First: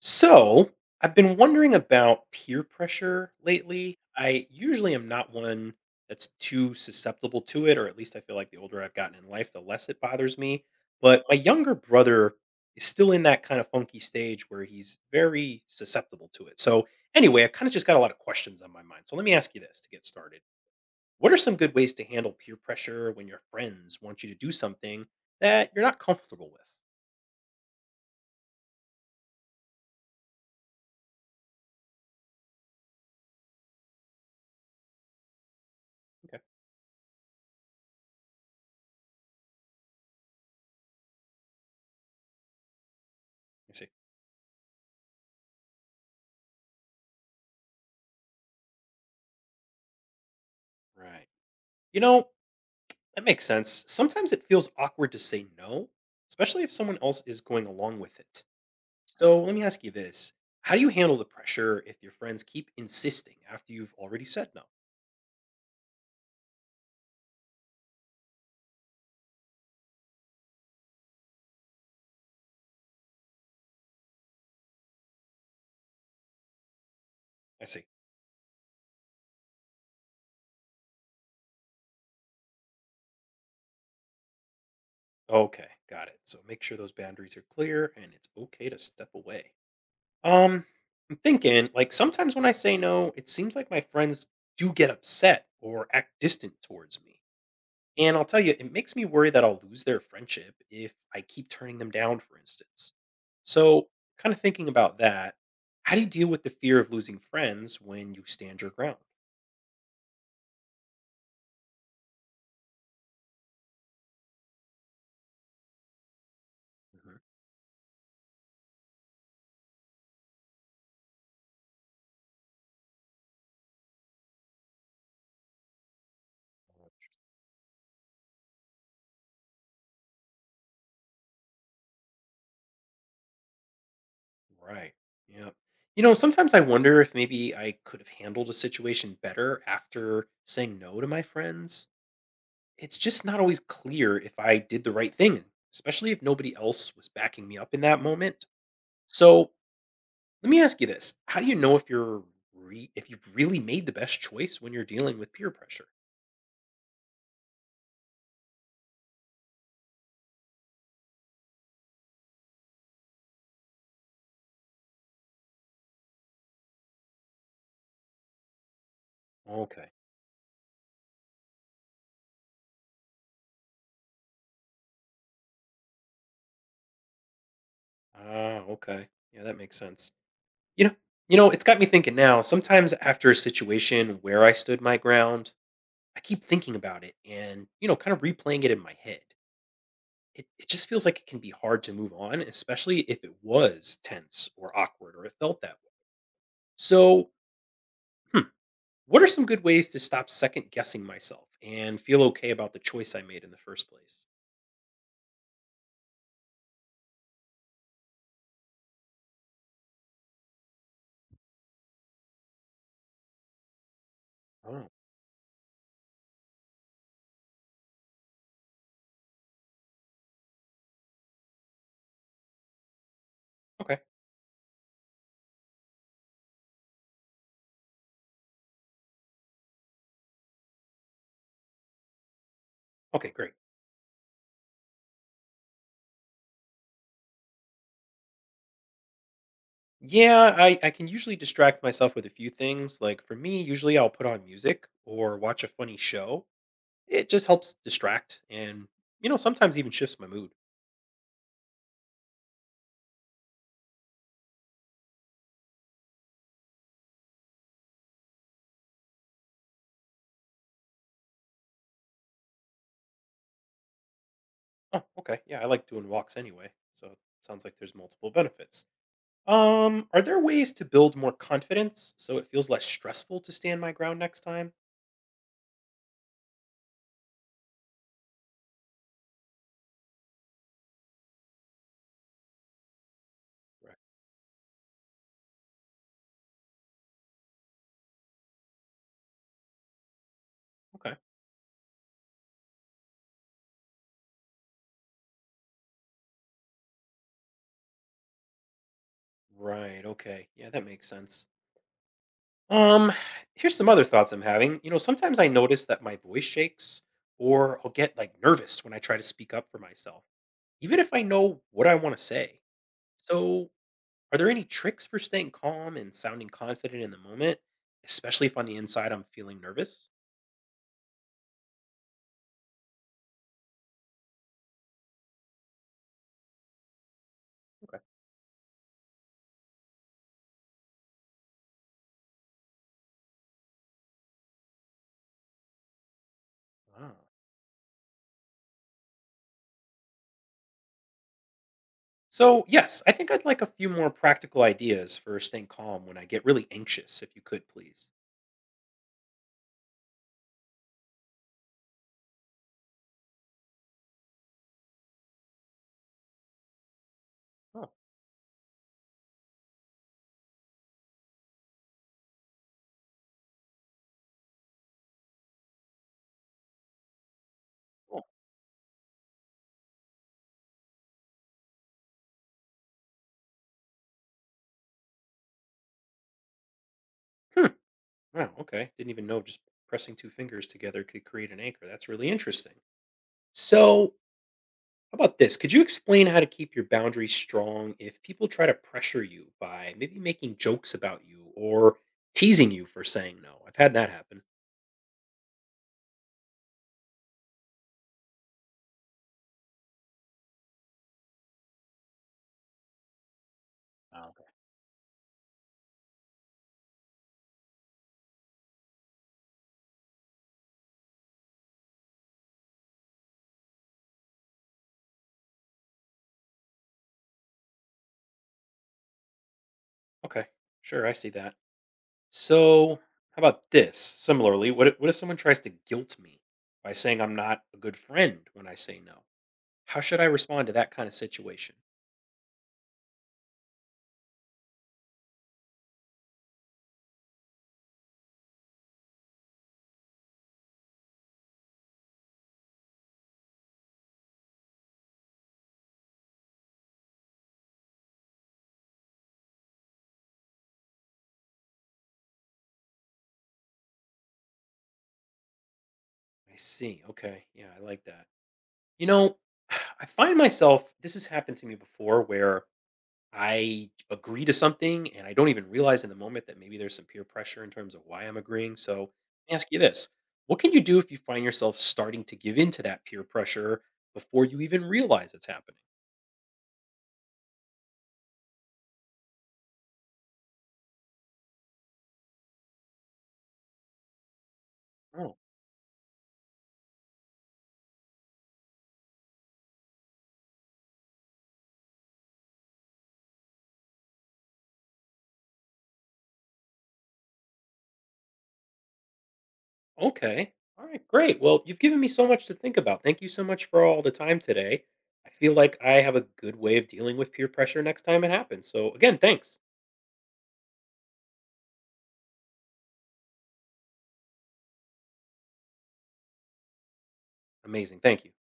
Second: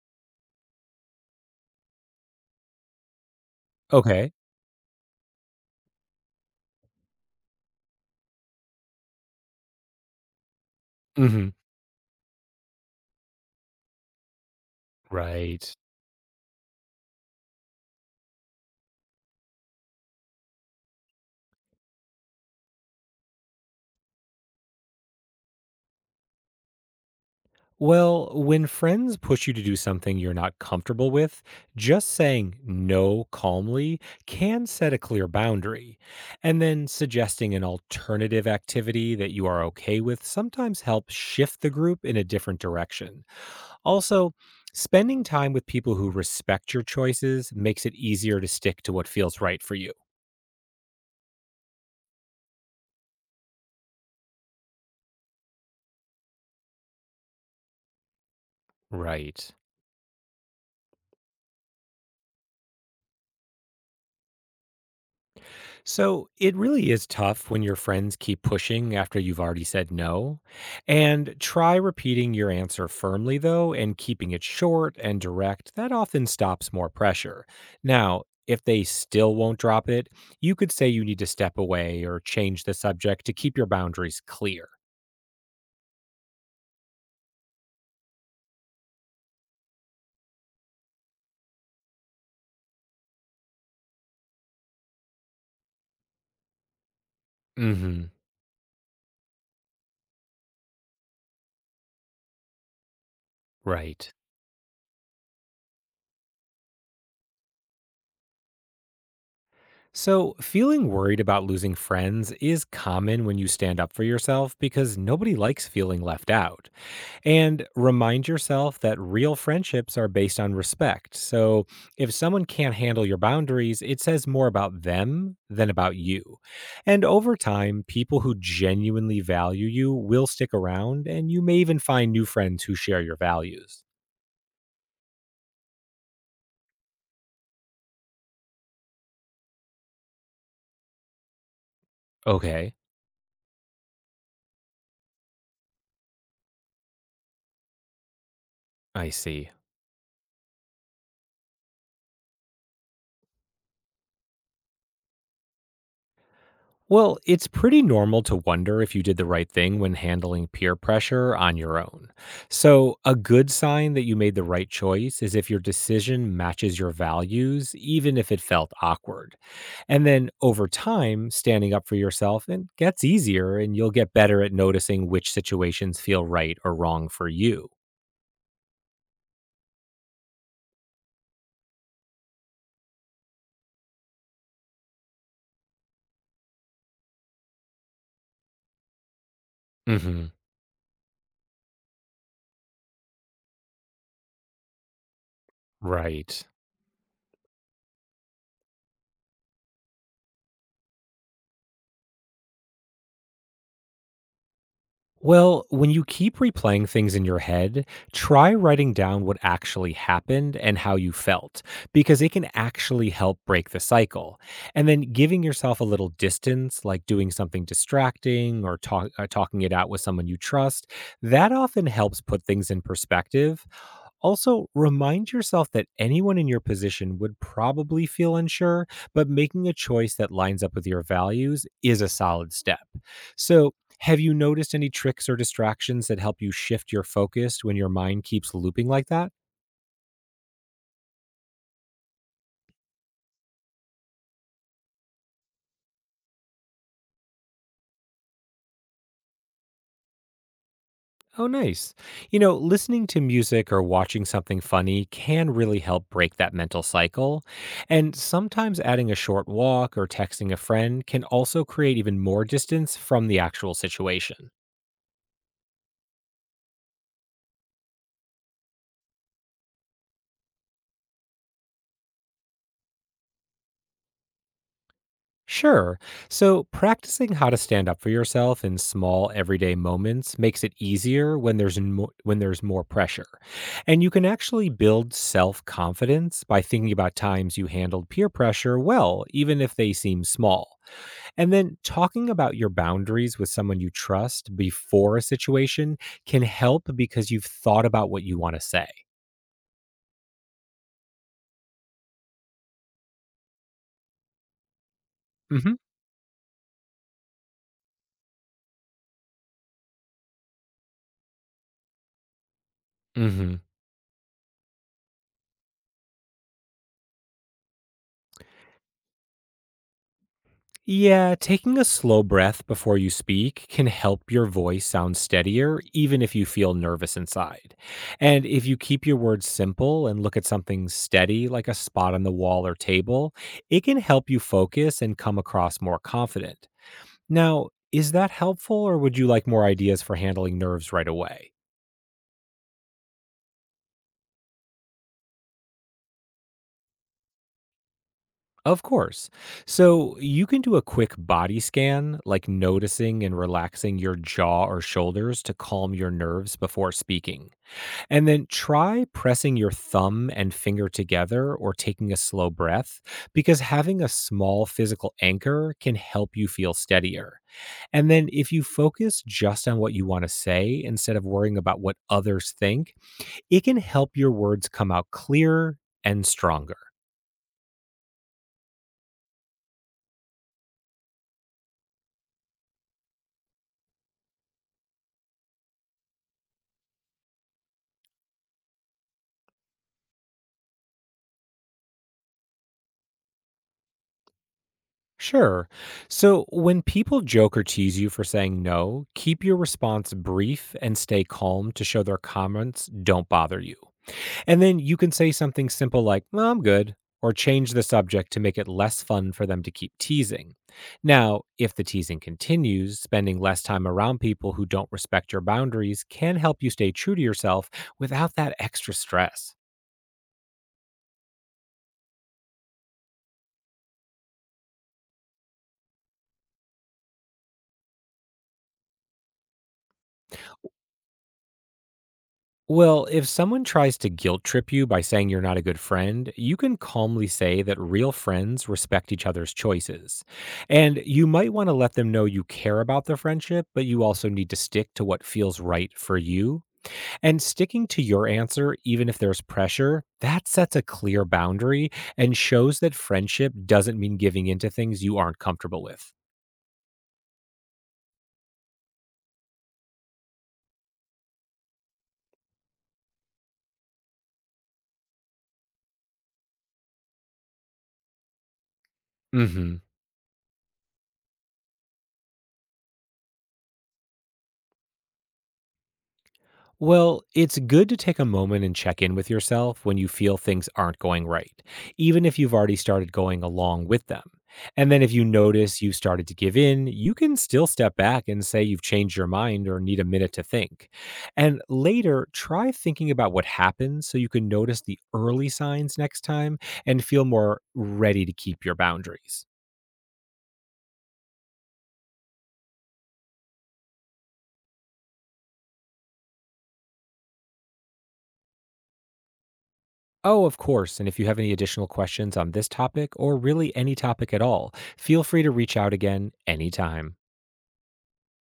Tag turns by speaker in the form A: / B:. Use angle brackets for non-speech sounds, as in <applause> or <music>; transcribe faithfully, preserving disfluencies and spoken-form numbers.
A: So, I've been wondering about peer pressure lately.
B: Okay.
A: I usually am not one that's too susceptible to it, or at least I feel like the older I've gotten in life, the less it bothers me. But my
B: Mhm.
A: younger brother is still in that kind of funky stage where he's very
B: Right.
A: susceptible to it. So, anyway, I kind of just got a lot of questions on my mind. So, let me ask you this to get started. What are some good ways to handle peer pressure when your friends want you to do something that you're not comfortable with?
B: Well, when friends push you to do something you're not comfortable with, just saying no calmly can set a clear boundary.
A: Okay,
B: And then suggesting an alternative activity that you are okay with sometimes helps shift the group in a different direction.
A: I see.
B: Also, spending time with people who respect your choices makes it easier to stick to what feels right for you.
A: Right. You know, That makes sense. Sometimes it feels awkward to say no, especially if someone else is going along with it. So
B: Right.
A: let me ask you this. How do you handle the pressure if your friends keep insisting after you've already said no?
B: So it really is tough when your friends keep pushing after you've already said no. And try repeating your answer firmly, though, and keeping it short and direct. That often stops more pressure.
A: I see.
B: Now, if they still won't drop it, you could say you need to step away or change the subject to keep your boundaries clear.
A: Okay, got it. So make sure those boundaries are clear and it's okay to step away. Um, I'm thinking, like, sometimes when I say no, it seems like my friends do get upset or act distant towards me.
B: Hmm.
A: And I'll tell you, it makes me worry that I'll lose their friendship if I keep turning them down, for instance. So,
B: Right.
A: kind of thinking about that, how do you deal with the fear of losing friends when you stand your ground?
B: So, feeling worried about losing friends is common when you stand up for yourself because nobody likes feeling left out.
A: Mhm.
B: And remind yourself that real friendships are based on respect. So if someone can't handle your boundaries, it says more about them than about you. And over time, people who genuinely value you will stick around, and you may even find new friends who share your values.
A: Right. Yeah. You know, sometimes I wonder if maybe I could have handled a situation better after saying no to my friends.
B: Okay,
A: It's just not always clear if I did the right thing, especially if nobody else was backing me up in that moment.
B: I see.
A: So, let me ask you this. How do you know if you're re- if you've really made the best choice when you're dealing with peer pressure?
B: Well, it's pretty normal to wonder if you did the right thing when handling peer pressure on your own. So, a good sign that you made the right choice is if your decision matches your values, even if it felt awkward.
A: Okay.
B: And then over time, standing up for yourself it gets easier and you'll get better at noticing which situations feel right or wrong for you.
A: Ah, okay. Yeah, that makes sense. You know, you know, it's got me thinking now. Sometimes after a situation where I stood my ground, I keep thinking about it and, you know, kind of replaying it in my head.
B: Mhm.
A: It it just feels like it can be hard to move on, especially if it was tense or awkward or it felt that way.
B: Right.
A: So, hmm, what are some good ways to stop second guessing myself and feel okay about the choice I made in the first place?
B: Well, when you keep replaying things in your head, try writing down what actually happened and how you felt, because it can actually help break the cycle. And
A: Oh,
B: then giving yourself a little distance, like doing something distracting or, talk, or talking it out with someone you trust, that often helps put things in perspective.
A: okay.
B: Also, remind yourself that anyone in your position would probably feel unsure, but making a choice that lines up with your values is a solid step.
A: Okay, great.
B: So, have you noticed any tricks or distractions that help you shift your focus when your mind keeps looping like that?
A: Yeah, I, I can usually distract myself with a few things. Like for me, usually I'll put on music or watch a funny show. It just helps distract and, you know, sometimes even shifts my mood.
B: Oh, nice. You know, listening to music or watching something funny can really help break that mental cycle. And sometimes adding a short walk or texting a friend can also create even more distance from the actual situation.
A: Oh, okay. Yeah, I like doing walks anyway. So it sounds like there's multiple benefits. Um, are there ways to build more confidence so it feels less stressful to stand my ground next time?
B: Sure. So, practicing how to stand up for yourself in small everyday moments makes it easier when there's mo- when there's more pressure.
A: Right.
B: And you can actually build self-confidence by thinking about times you handled peer pressure well, even if they seem small.
A: Okay.
B: And then talking about your boundaries with someone you trust before a situation can help because you've thought about what you want to say.
A: Right. Okay. Yeah, that makes sense. Um, Here's some other thoughts I'm having. You know, sometimes I
B: Mhm.
A: notice that my voice shakes or I'll get like nervous when I try to speak up for myself, even if I know what I want to say.
B: Mhm.
A: So, are there any tricks for staying calm and sounding confident in the moment, especially if on the inside I'm feeling nervous?
B: Yeah, taking a slow breath before you speak can help your voice sound steadier, even if you feel nervous inside.
A: Okay.
B: And if you keep your words simple and look at something steady, like a spot on the wall or table, it can help you focus and come across more confident.
A: Wow.
B: Now, is that helpful, or would you like more ideas for handling nerves right away?
A: So, yes, I think I'd like a few more practical ideas for staying calm when I get really anxious, if you could please.
B: Of course. So, you can do a quick body scan, like noticing and relaxing your jaw or shoulders to calm your nerves before speaking.
A: Oh,
B: And then try pressing your thumb and finger together or taking a slow breath because having a small physical anchor can help you feel steadier. And
A: cool.
B: then if you focus just on what you want to say instead of worrying about what others think, it can help your words come out clearer and stronger.
A: Hmm. Wow. Okay. Didn't even know just pressing two fingers together could create an anchor. That's really interesting. So, how about this? Could you explain how to keep your boundaries strong if people try to pressure you by maybe making jokes about you or teasing you for saying no? I've had that happen.
B: Sure. So when people joke or tease you for saying no, keep your response brief and stay calm to show their comments don't bother you.
A: Oh, okay.
B: And then you can say something simple like, "Well, I'm good," or change the subject to make it less fun for them to keep teasing. Now, if the teasing continues, spending less time around people who don't respect your boundaries can help you stay true to yourself without that extra stress.
A: Okay, sure, I see that. So, how about this? Similarly, what if, what if someone tries to guilt me by saying I'm not a good friend when I say no? How should I respond to that kind of situation?
B: Well, if someone tries to guilt trip you by saying you're not a good friend, you can calmly say that real friends respect each other's choices. And you might want to let them know you care about the friendship, but you also need to stick to what feels right for you. And sticking to your answer, even if there's pressure, that sets a clear boundary and shows that friendship doesn't mean giving in to things you aren't comfortable with.
A: I see. Okay. Yeah, I like that. You know, <sighs> I find myself, this has happened to me before where I agree to something and I don't even realize in the moment that maybe there's some peer pressure in terms of why I'm agreeing. So let me ask you
B: Hmm.
A: this. What can you do if you find yourself starting to give in to that peer pressure before you even realize it's happening?
B: Well, it's good to take a moment and check in with yourself when you feel things aren't going right, even if you've already started going along with them. And then if you
A: Oh,
B: notice you've started to give in, you can still step back and say you've changed your mind or need a minute to think. And later, try thinking about what happened so you can notice the early signs next time and feel more ready to keep your boundaries.
A: okay. All right, great. Well, you've given me so much to think about. Thank you so much for all the time today. I feel like I have a good way of dealing with peer pressure next time it happens. So again, thanks.
B: Oh, of course. And if you have any additional questions on this topic or really any topic at all, feel free to reach out again anytime.
A: Amazing. Thank you.